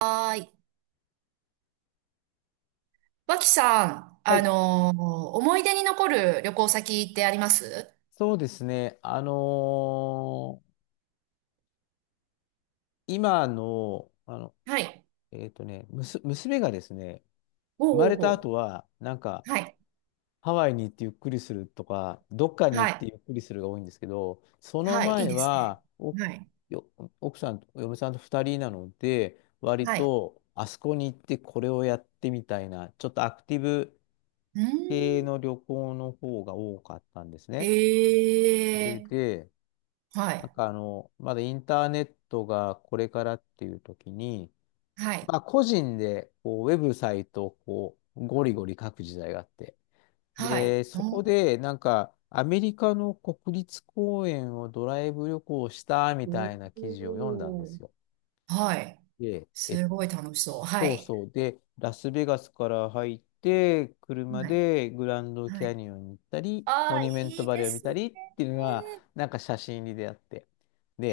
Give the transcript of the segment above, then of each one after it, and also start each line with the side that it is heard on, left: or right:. right: はーい。脇さん、
left: はい、
right: 思い出に残る旅行先ってあります
left: そうですね。あのー今の、あの、
right: はい。
left: えっとね、むす、娘がですね、
right: お
left: 生まれ
right: うお
left: た
right: うお
left: 後
right: う。
left: は、
right: はい。
left: ハワイに行ってゆっくりするとか、どっかに
right: は
left: 行って
right: い。
left: ゆっくりするが多いんですけど、その
right: はい。いい
left: 前
right: ですね。
left: は、
right: はい。
left: よ、奥さんと、嫁さんと2人なので、割
right: はい。
left: と、あそこに行ってこれをやってみたいな、ちょっとアクティブ
right: うーん。
left: 系の旅行の方が多かったんですね。それ
right: ええ
left: で、
right: ー。はい。
left: まだインターネットがこれからっていう時に、
right: はい。
left: まあ個人でこうウェブサイトをこうゴリゴリ書く時代があって。
right: はい。
left: で、そこ
right: おー
left: でなんかアメリカの国立公園をドライブ旅行したみたい
right: お
left: な記事を読んだんで
right: ー、
left: すよ。
right: はい。
left: で、え、
right: すごい楽しそう。は
left: そう
right: い。
left: そう。で、ラスベガスから入って、車
right: はい。
left: でグランド
right: は
left: キャ
right: い。
left: ニオンに行ったり、
right: あ
left: モ
right: あ、
left: ニュメン
right: い
left: ト
right: い
left: バ
right: で
left: レーを見
right: す
left: た
right: ね。
left: りっていうのが、なんか写真に出会って。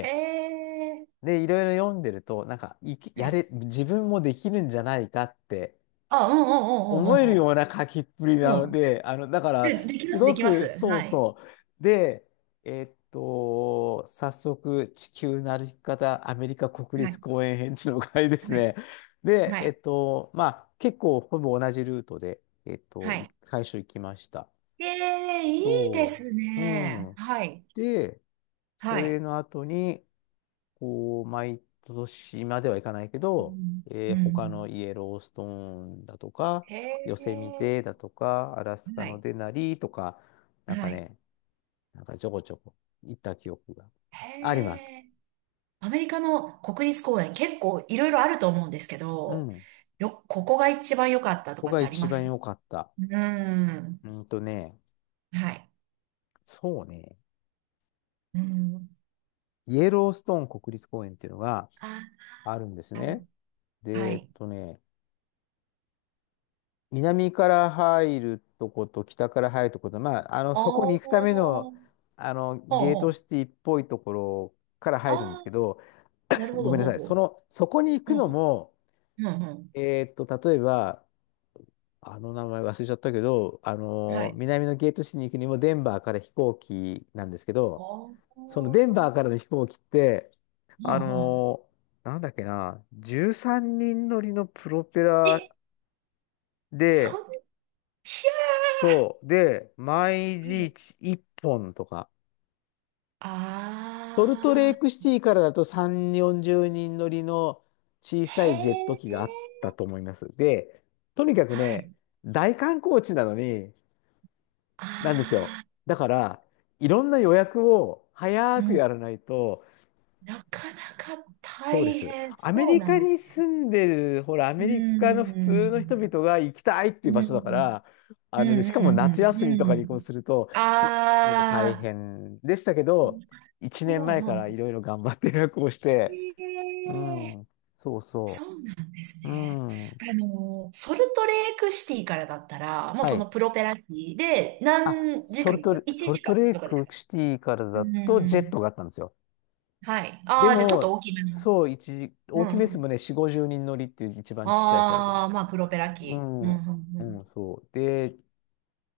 right: へえ。
left: で、いろいろ読んでると、なんか、いき、
right: は
left: や
right: い。
left: れ、自分もできるんじゃないかって
right: あ、うんうん
left: 思
right: うん。
left: えるような書きっぷり
right: う
left: な
right: んうんう
left: の
right: ん。うん。
left: で、あの、だから、
right: で、できま
left: す
right: す、で
left: ご
right: きま
left: く、
right: す。
left: そう
right: はい。
left: そう。で、えっと、早速、地球の歩き方、アメリカ国
right: は
left: 立
right: い。
left: 公園編地の会です
right: はい。
left: ね。で、
right: は
left: え
right: い。
left: っと、まあ、結構、ほぼ同じルートで、
right: はい。
left: 最初行きました。
right: ええ、いいで
left: そ
right: す
left: う。う
right: ね。
left: ん。
right: はい。
left: で、そ
right: はい。
left: れの後に、こう、毎年まではいかないけ
right: う
left: ど、
right: ん。う
left: 他
right: ん。
left: のイエローストーンだとか、
right: へ
left: ヨセミ
right: え。
left: テだとか、アラスカ
right: は
left: の
right: い。
left: デナリとか、なん
right: は
left: か
right: い。
left: ね、なんかちょこちょこ行った記憶があります。
right: へえ。アメリカの国立公園、結構いろいろあると思うんですけ
left: う
right: ど、
left: ん。こ
right: ここが一番良かったと
left: こ
right: かっ
left: が
right: てあり
left: 一
right: ま
left: 番
right: す
left: 良かった。
right: うん。
left: うんとね、
right: はい。
left: そうね、
right: うん。
left: イエローストーン国立公園っていうのが
right: あ、
left: あるんです
right: はい。
left: ね。
right: は
left: で、えっ
right: い。
left: とね、南から入るとこと北から入るとこと、まあ、あの、そこ
right: お
left: に
right: ー。
left: 行くため
right: ほ
left: の、
right: う
left: あの、ゲー
right: ほ
left: トシ
right: う。
left: ティっぽいところから
right: あ
left: 入るんですけ
right: あ、
left: ど、
right: なるほ
left: ご
right: ど、
left: めんな
right: ほう
left: さい。
right: ほ
left: そ
right: う。
left: の、そこに行
right: う
left: くの
right: ん。
left: も、
right: うん、うん。
left: えーっと、例えば、あの名前忘れちゃったけど、あ
right: は
left: の、
right: い。
left: 南のゲートシティに行くにもデンバーから飛行機なんですけど、
right: おー。
left: その
right: ほ
left: デン
right: うん。
left: バーからの飛行機って、
right: う
left: あ
right: ん。
left: の、なんだっけな、13人乗りのプロペ
right: え、
left: ラ
right: そ
left: で、
right: ん、ひゃ
left: そう。で、毎
right: ー。
left: 日1本とか。ソルトレ
right: あ
left: ーク
right: あ、
left: シティからだと3、40人乗りの小さ
right: へ
left: いジェット機があっ
right: え、
left: たと思います。で、とにかく
right: は
left: ね、
right: い。
left: 大観光地なのに、なんですよ。
right: あ
left: だから、いろんな
right: あ、
left: 予
right: す、
left: 約を早
right: う
left: く
right: ん。
left: やらないと、
right: なかなか
left: そうで
right: 大
left: す。
right: 変
left: アメ
right: そう
left: リ
right: なん
left: カ
right: です
left: に
right: ね。
left: 住んでる、ほら、ア
right: う
left: メリ
right: ん、
left: カの普
right: う
left: 通の人
right: ん、
left: 々が行きたいってい
right: う
left: う
right: ん、
left: 場
right: う
left: 所だか
right: ん、
left: ら、
right: う
left: あのね、しかも夏
right: ん。
left: 休みと
right: う
left: かに移行
right: ん。
left: すると、結構大
right: ああ、
left: 変でしたけど、1
right: なる
left: 年
right: ほ
left: 前から
right: ど。
left: いろいろ頑張って予約をして、
right: へ
left: う
right: え、
left: ん、そうそ
right: そうなんです
left: う、う
right: ね。
left: ん、は
right: あの、ソルトレークシティからだったら、もうそ
left: い。
right: のプロペラ機で何時間とか、1
left: ソルト
right: 時間
left: レー
right: とかで
left: ク
right: す
left: シティから
right: う
left: だとジェッ
right: ん。
left: トがあったんですよ。
right: はい。あ
left: で
right: あ、じゃあちょっと
left: も、
right: 大きめの。
left: そう、一時、
right: う
left: 大
right: んう
left: きめですも
right: ん。
left: んね、4、50人乗りっていう一番ちっちゃいサイズ
right: あ
left: の。
right: あ、まあ、プロペラ
left: う
right: 機。うんうんう
left: ん、う
right: ん。
left: ん、そう。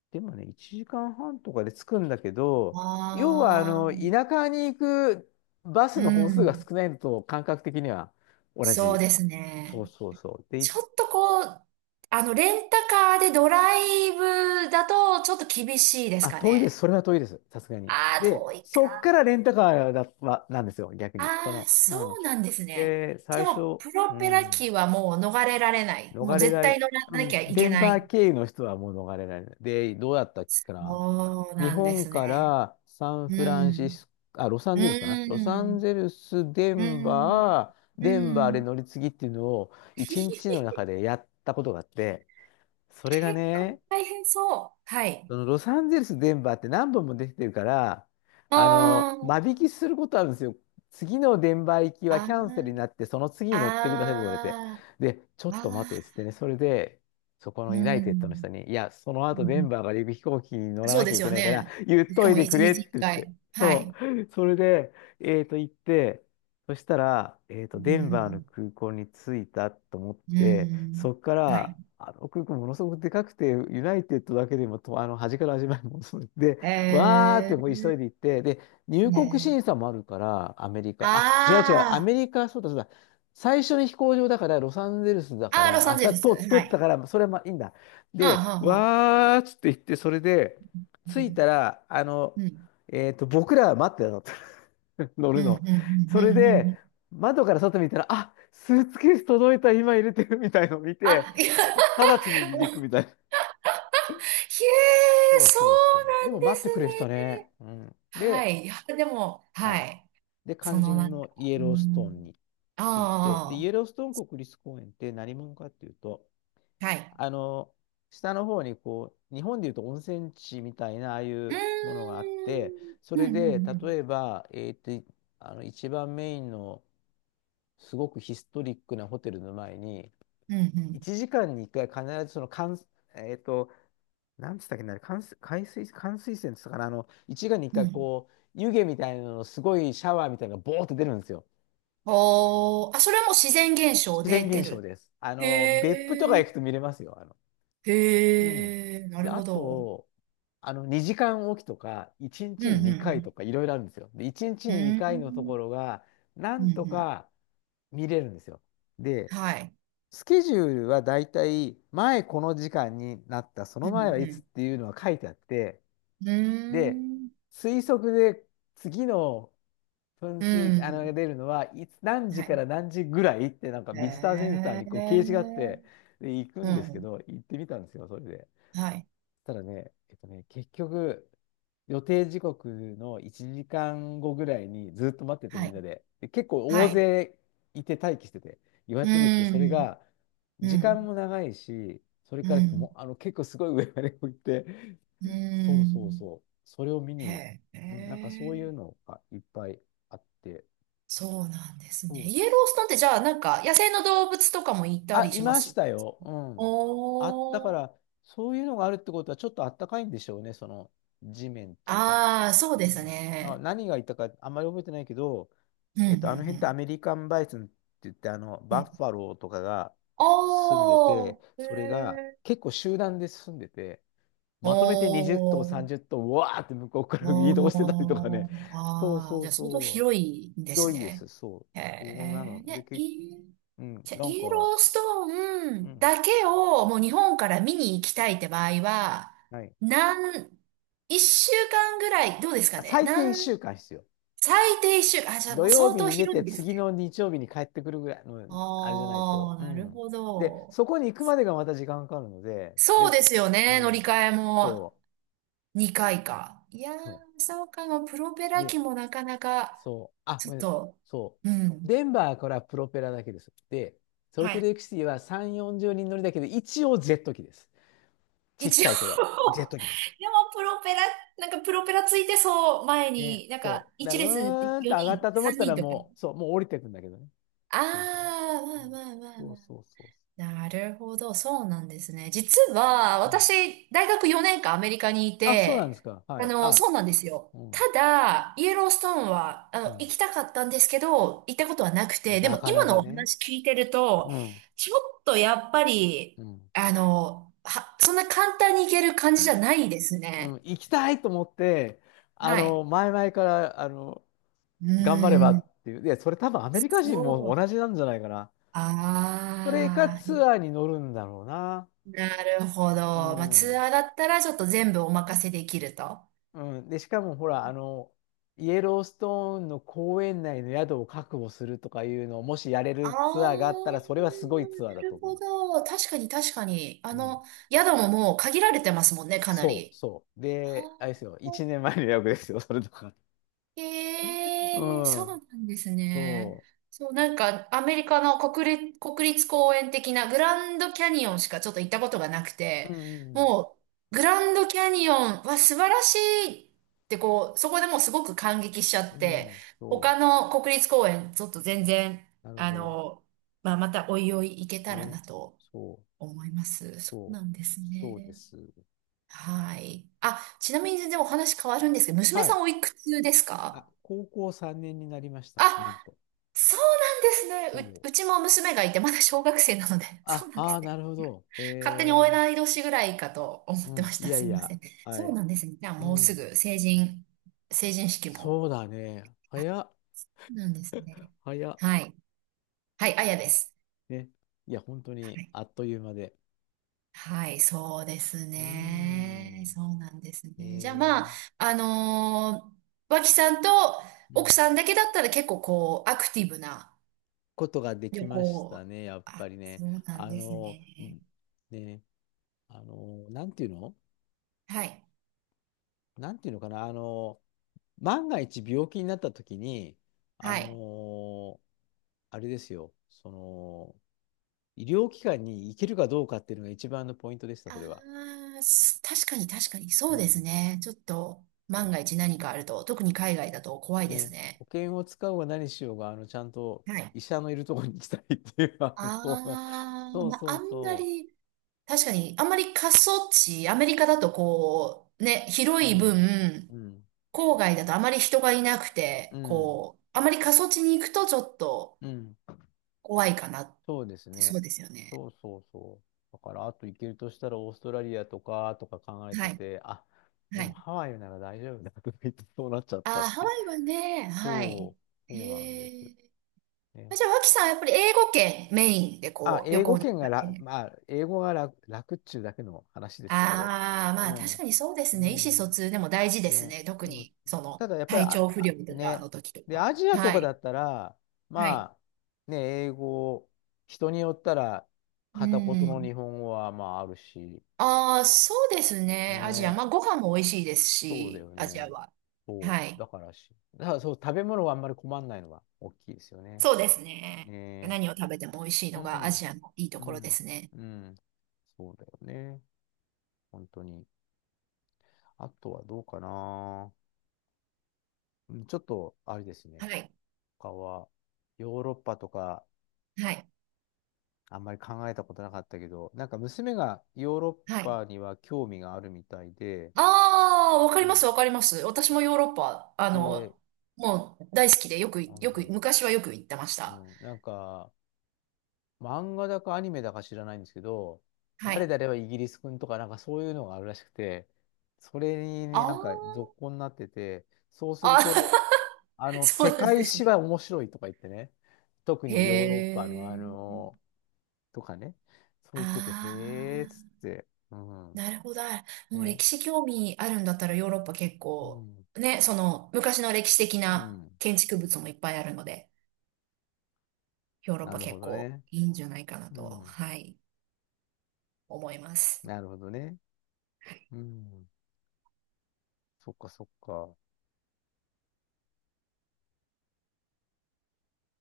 left: でもね、1時間半とかで着くんだけど、要は、あ
right: あ
left: の、
right: あ、
left: 田舎に行くバス
right: う
left: の本数が
right: ん。
left: 少ないのと感覚的には同
right: そう
left: じ。
right: です
left: そ
right: ね。
left: うそうそう。で、い
right: ちょっとこう、あの、レンタカーでドライブだとちょっと厳しいです
left: あ、
right: か
left: 遠いです。
right: ね。
left: それは遠いです。さすがに。
right: ああ、
left: で、
right: 遠い
left: そっか
right: か。
left: らレンタカーだ、は、なんですよ、逆に。そ
right: ああ、
left: の、う
right: そ
left: ん。
right: うなんですね。
left: で、
right: で
left: 最
right: も、
left: 初、
right: プ
left: う
right: ロペラ
left: ん、
right: 機はもう逃れられない。も
left: 逃
right: う
left: れ
right: 絶
left: ら
right: 対
left: れ、
right: 乗ら
left: う
right: な
left: ん、
right: きゃい
left: デ
right: け
left: ン
right: な
left: バー
right: い。
left: 経由の人はもう逃れられない。で、どうだったっけかな。
right: そう
left: 日
right: なんで
left: 本
right: す
left: か
right: ね。
left: らサン
right: う
left: フランシ
right: ん。
left: スコ、あ、ロサン
right: う
left: ゼルスかな。ロサン
right: ん。
left: ゼルス、デ
right: う
left: ン
right: ん。
left: バー、
right: う
left: デンバーで
right: ん。
left: 乗り継ぎっていうのを 一日の
right: 結
left: 中でやったことがあって、それが
right: 構
left: ね、
right: 大変そう。はい。
left: そのロサンゼルス、デンバーって何本も出てるから、
right: あ
left: あの、間
right: ー、
left: 引きすることあるんですよ。次のデンバー行きは
right: あ
left: キャンセルに
right: ー、
left: なって、その次に乗ってくださいと言われて。
right: あ
left: で、ちょ
right: ー、
left: っと待
right: あ
left: てっつってね、それで、そこ
right: ー、
left: の
right: う
left: ユナイテッドの
right: ん。
left: 人に、いや、その
right: う
left: 後デン
right: ん。
left: バーから行く飛行機に乗ら
right: そう
left: なき
right: で
left: ゃい
right: す
left: け
right: よ
left: ないから、
right: ね。
left: 言っ
right: し
left: と
right: か
left: い
right: も
left: て
right: 一
left: くれっ
right: 日
left: て
right: 一
left: 言って。
right: 回。は
left: そ
right: い。
left: う。それで、えっと、行って、そしたら、えっと、
right: う
left: デンバーの
right: ん。
left: 空港に着いたと思っ
right: う
left: て、
right: ん。
left: そこか
right: は
left: ら、
right: い。
left: あの空港ものすごくでかくて、ユナイテッドだけでもと、あの、端から端までものすごく で、わーっ
right: え
left: てもう
right: ー、
left: 急いで行って、で、入国
right: ね
left: 審
right: え。
left: 査もあるから、アメリカ。あ、違う違う、ア
right: あ
left: メリカ、そうだそうだ。最初に飛行場だから、ロサンゼルスだ
right: あ、
left: か
right: ああ、ロ
left: ら、
right: サ
left: あ、
right: ン
left: そ
right: ゼ
left: れ
right: ル
left: は
right: ス。
left: 通通
right: は
left: った
right: い。
left: から、それはまあいいんだ。
right: ああ、
left: で、
right: はあ、はあ。
left: わーっつって言って、それで、
right: う
left: 着い
right: ん。
left: たら、あの、
right: うん。
left: えっと、僕らは待ってたの。乗
right: う
left: る
right: ん。
left: の。
right: うん。うん。
left: それ
right: うん。
left: で、
right: うん。
left: 窓から外見たら、あ、スーツケース届いた、今入れてるみたいのを見て、
right: あ、いや、へ
left: 直ちに離陸みたいな。
right: え、
left: そう
right: そ
left: そうそ
right: う
left: う。
right: な
left: でも
right: んで
left: 待っ
right: す
left: てくれてた
right: ね。
left: ね。うん。
right: は
left: で、
right: い。いや、でも、
left: は
right: は
left: い。
right: い。
left: で、
right: そ
left: 肝
right: のな
left: 心
right: ん
left: の
right: か、
left: イエ
right: う
left: ローストーン
right: ん。
left: について、で、イ
right: あ
left: エローストーン国立公園って何者かっていうと、
right: あ、はい。
left: あの、下の方にこう、日本でいうと温泉地みたいな、ああい
right: うー
left: うものがあって、
right: ん。
left: それ
right: うん、うん、
left: で、
right: うん。
left: 例えば、えーっと、あの、一番メインの、すごくヒストリックなホテルの前に、
right: うん、う
left: 1時間に1回必ずそのかんえっと、なんつったっけな、関水、海水、冠水泉っつったかな、あの、1時間に1
right: ん。う
left: 回
right: ん。
left: こう、湯気みたいなの、すごいシャワーみたいなのがボーって出るんですよ。
right: おー、あ、それも自然現象
left: 自
right: で
left: 然現
right: 出
left: 象
right: る。
left: です。あ
right: へ
left: の、別府とか
right: え、
left: 行くと見れますよ。あの、うん。
right: へえ、な
left: で、
right: る
left: あ
right: ほど。
left: と、あの、2時間おきとか、1
right: うん、
left: 日
right: う
left: に2回
right: ん、
left: とか、いろいろあるんですよ。で、1日
right: う
left: に
right: ん。う
left: 2回のとこ
right: ん、
left: ろが、な
right: う
left: ん
right: ん、
left: と
right: うん。
left: か見れるんですよ。で、
right: はい。
left: スケジュールはだいたい前この時間になった、その
right: うん、
left: 前はい
right: う
left: つ
right: ん。
left: っていうのは書いてあって、
right: うー
left: で、
right: ん、
left: 推測で次の噴
right: う
left: 水、あの、
right: ん。
left: が出るのはいつ、何
right: は
left: 時か
right: い。
left: ら何時ぐらいってなんか
right: へ
left: ビジターセンターにこう掲示があっ
right: え、
left: て、で、行く
right: う
left: んですけ
right: ん。
left: ど、行ってみたんですよ、それで。
right: はい。
left: ただね、えっとね、結局、予定時刻の1時間後ぐらいにずっと待ってて
right: は
left: みんな
right: い。
left: で、で結構
right: は
left: 大
right: い。
left: 勢いて待機してて、予
right: う
left: 約出てきて、それ
right: ん。
left: が
right: う
left: 時
right: ん。
left: 間も長いし、それ
right: う
left: からも
right: ん。
left: うあの結構すごい上まで置いて、
right: う
left: そうそう
right: ん。
left: そう、それを見に、
right: へ
left: うんなんかそういう
right: え。
left: のがいっぱいあって、
right: そうなんですね。
left: そう
right: イ
left: で
right: エロ
left: す
right: ーストーンってじゃあなんか野生の動物とかもいた
left: あ、
right: り
left: い
right: しま
left: まし
right: す
left: たよ。うん。あ、だか
right: おー。
left: ら、そういうのがあるってことは、ちょっとあったかいんでしょうね、その地面っていうか。
right: ああ、そう
left: う
right: です
left: んあ、
right: ね。
left: 何がいたか、あんまり覚えてないけど、
right: うん、う
left: えっと、あの辺ってア
right: ん、
left: メリカンバイソンって言って、あの、
right: うん。う
left: バ
right: ん。
left: ッファローとかが住んで
right: お
left: て、
right: ー。へ
left: それが
right: え。
left: 結構集団で住んでて、
right: お
left: まとめて20頭、
right: ー。
left: 30頭、うわーって向こうから移
right: お
left: 動してたりとかね。
right: ー、
left: そう
right: ああ、
left: そ
right: じ
left: う
right: ゃあ相当
left: そう。
right: 広いん
left: ひ
right: で
left: ど
right: す
left: いです、
right: ね。
left: そう。
right: へ
left: そうなの。
right: え、
left: で、
right: ね、
left: け、
right: いい、
left: うん、
right: じゃあ
left: なん
right: イエ
left: か、
right: ローストー
left: う
right: ン
left: ん。
right: だけをもう日本から見に行きたいって場合は、
left: はい
right: 何、一週間ぐらい、どうですかね。
left: 最低
right: 何、
left: 1週間必要。
right: 最低一週間、あ、じゃあ
left: 土
right: もう
left: 曜
right: 相
left: 日
right: 当
left: に出
right: 広い
left: て、
right: んです
left: 次
right: ね。
left: の日曜日に帰ってくるぐらいの、あれじゃないと。
right: ああ、
left: う
right: なる
left: ん。
right: ほ
left: で、
right: ど。
left: そこに行くまでがまた時間かかるので、
right: そう
left: で、
right: ですよ
left: う
right: ね、乗り
left: ん。
right: 換えも。
left: そ
right: 2回か。いやー、
left: う。
right: そうかも。プロペラ
left: で、
right: 機もなかなか、
left: そう。あ、
right: ち
left: ご
right: ょ
left: め
right: っ
left: ん。
right: と、
left: そ
right: う
left: う。
right: ん。
left: デンバーからプロペラだけです。で、ソル
right: は
left: トレ
right: い。
left: イクシティは3、40人乗りだけど、一応ジェット機です。ちっ
right: 一
left: ちゃ
right: 応
left: いけど、ジェッ ト機です。
right: でもプロペラ、なんかプロペラついてそう、前
left: ね、
right: に、なんか、
left: そう。だか
right: 一列
left: ら、上がっ
right: 4
left: た
right: 人、
left: と思っ
right: 3
left: た
right: 人
left: ら
right: とか。
left: もう、そう、もう降りてくんだけどね。基本的に
right: あー、まあまあまあ
left: そ
right: ま
left: う
right: あ、
left: そうそ
right: なるほど、そうなんですね。実は、
left: う。うん。
right: 私、大学4年間アメリカにい
left: あ、そうなんで
right: て、
left: すか。は
right: あ
left: い。
right: の、そ
left: あ、
right: うなんですよ。
left: うん、
right: ただ、イエローストーンは、あの、
left: うん。
right: 行きたかったんですけど、行ったことはなくて、で
left: な
right: も
left: か
right: 今
left: な
right: の
left: か
right: お
left: ね。
right: 話聞いてると、
left: うん、
right: ちょっとやっぱり、
left: うん、
right: あの、は、そんな簡単に行ける感じじゃないです
left: う
right: ね。
left: ん。行きたいと思って、
right: はい。
left: 前々から、
right: う
left: 頑張れば
right: ーん、
left: っていう。いや、それ多分アメリカ人
right: そ
left: も
right: う。
left: 同じなんじゃないかな。それか
right: ああ、
left: ツアーに乗るんだろうな。
right: なるほ
left: う
right: ど。まあ、ツ
left: ん、
right: アーだったらちょっと全部お任せできると。
left: うん。で、しかもほら、イエローストーンの公園内の宿を確保するとかいうのを、もしやれ
right: あ
left: る
right: あ、
left: ツアーがあったら、それはすごいツアー
right: な
left: だと
right: る
left: 思い
right: ほ
left: ます。
right: ど。確かに確かに。あ
left: うん。
right: の、宿ももう限られてますもんね、かな
left: そう、
right: り。
left: そう。
right: あ
left: で、あれですよ、
right: ー、
left: 1年前の予約ですよ、それとか。う
right: へえ、そう
left: ん、
right: なんですね。
left: そ
right: そう、なんか、アメリカの国立、国立公園的なグランドキャニオンしかちょっと行ったことがなく
left: う。
right: て、
left: うん、
right: もう、グランドキャニオンは素晴らしいって、こう、そこでもうすごく感激しちゃ
left: う
right: っ
left: ん、う
right: て、
left: ん、そ
right: 他の国立公園、ちょっと全然、
left: う。なるほ
right: あ
left: ど。
right: の、まあ、またおいおい行けたら
left: ね。
right: なと
left: そう、
right: 思います。そう
left: そう、
right: なんです
left: そうで
right: ね。
left: す。
right: はい。あ、ちなみに全然お話変わるんですけど、娘
left: は
right: さ
left: い。
right: んおいくつです
left: あ、
right: か？
left: 高校3年になりました、なん
right: あ、
left: と。
right: そうなんで
left: そ
right: すね。
left: う。
right: う、うちも娘がいて、まだ小学生なので、そう
left: あ、
right: なんで
left: ああ、
right: す
left: な
right: ね。
left: るほど。
right: 勝手にえない年ぐらいかと思
left: う
right: ってま
left: ん、
right: し
left: い
right: た。
left: や
right: すい
left: い
right: ませ
left: や、
right: ん。
left: は
right: そう
left: い。
right: なんですね。じゃあ
left: う
right: もうす
left: ん、
right: ぐ成人、成人式も。
left: そうだね。
right: あ、そ
left: 早っ、
right: うなんですね。
left: 早っ。
right: はい。はい、あやです。
left: ね。いや、本当
right: は
left: に、
right: い。
left: あっという間で。
right: はい、そうです
left: うー
right: ね。
left: ん、
right: そうなんですね。じゃあ
left: え
right: まあ、
left: ー、
right: あのー脇さんと
left: う
right: 奥
left: ん。
right: さんだけだったら結構こう、アクティブな
left: ことがで
right: 旅
left: きまし
right: 行。
left: たね、やっぱ
right: あ、
left: りね。
right: そうなん
left: あ
right: です
left: の、
right: ね。
left: ね、あの、なんていうの
right: はい。
left: なんていうのかな、万が一病気になった時に、あ
right: はい。
left: の、あれですよ、医療機関に行けるかどうかっていうのが一番のポイントでした、そ
right: あ
left: れは。
right: あ、す、確かに確かに、そ
left: う
right: うです
left: ん。
right: ね。ちょっと、万が一何かあると、特に海外だと怖いです
left: ね、保
right: ね。
left: 険を使おうが何しようが、ちゃんと
right: はい。
left: 医者のいるところに行きたいっていう、そう、
right: ああ、
left: そう
right: まあ、
left: そ
right: あ
left: う
right: んま
left: そ
right: り、確かに、あんまり過疎地、アメリカだとこう、ね、広
left: う。う
right: い
left: ん。
right: 分、
left: うん。
right: 郊外だとあまり人がいなく
left: う
right: て、
left: ん。
right: こう、あまり過疎地に行くとちょっと
left: うん。
right: 怖いかなっ
left: そうです
right: て、そ
left: ね。
right: うですよね。
left: そうそうそう。だから、あと行けるとしたらオーストラリアとか、とか考えて
right: はい、
left: て、あ、で
right: は
left: も
right: い。
left: ハワイなら大丈夫だとか言ってそうなっちゃった
right: あ
left: っ
right: あ、ハ
left: て。
right: ワイはね、はい。
left: そう、そうなん
right: へ
left: です。
right: え。
left: ね。
right: じゃあ、脇さんはやっぱり英語圏メインで
left: あ、
right: こう、旅
left: 英語
right: 行に行っ
left: 圏が
right: たり
left: ら、
right: ね。
left: まあ、英語が楽、楽っちゅうだけの話ですけど。
right: ああ、
left: う
right: まあ確
left: ん。
right: かにそうで
left: う
right: すね。意思疎
left: ん。
right: 通でも大事です
left: ね。
right: ね。特
left: でも、
right: に、そ
left: た
right: の、
left: だやっぱり、
right: 体
left: あ、
right: 調不
left: あ
right: 良とか
left: ね。
right: の時と
left: で、
right: か。
left: アジアと
right: は
left: かだ
right: い。
left: ったら、
right: はい。
left: まあ、ね、英語、人によったら、
right: う
left: 片言の
right: ん。
left: 日本語はまああるし、
right: ああ、そうですね。
left: ね
right: アジア。
left: え、
right: まあご飯も美味しいです
left: そうだ
right: し、
left: よ
right: アジア
left: ね。
right: は。
left: そう。
right: はい。
left: だからし、だからそう、食べ物はあんまり困んないのは大きいですよね。
right: そうですね。
left: ね
right: 何を食べても美味しい
left: え。う
right: のがアジ
left: ん、
right: アのいいと
left: う
right: ころで
left: ん、
right: すね。
left: うん。そうだよね。本当に。あとはどうかな。うん、ちょっと、あれですね。
right: はい。
left: 他は、ヨーロッパとか、
right: はい。
left: あんまり考えたことなかったけど、なんか娘がヨーロ
right: は
left: ッ
right: い。
left: パには興味があるみたいで、
right: ああ、わ
left: う
right: かります、
left: ん。
right: わかります。私もヨーロッパ、あ
left: で、
right: の、もう大好きでよく、
left: あの
right: よく、
left: ね、
right: 昔はよく行ってまし
left: う
right: た。
left: ん、なんか、漫画だかアニメだか知らないんですけど、
right: は
left: 誰
right: い。
left: 々はイギリス君とかなんかそういうのがあるらしくて、それに
right: あ
left: なん
right: ー、
left: か続行になってて、そうする
right: あ、
left: と、
right: そう
left: 世
right: なんで
left: 界
right: す
left: 史は
right: ね。
left: 面白いとか言ってね、特
right: へ
left: にヨーロッパの
right: え。
left: とかね、そう
right: あ
left: 言ってて、へえーっつっ
right: あ、
left: て、うん、
right: なるほど。もう
left: ね、
right: 歴史興味あるんだったらヨーロッパ結
left: う
right: 構、
left: ん、
right: ね、その昔の歴史的
left: う
right: な
left: ん、
right: 建築物もいっぱいあるので、ヨーロッ
left: な
right: パ
left: るほ
right: 結
left: ど
right: 構
left: ね、
right: いいんじゃないかな
left: う
right: と、
left: ん、
right: はい、思います。
left: なるほどね、うん、そっかそっか。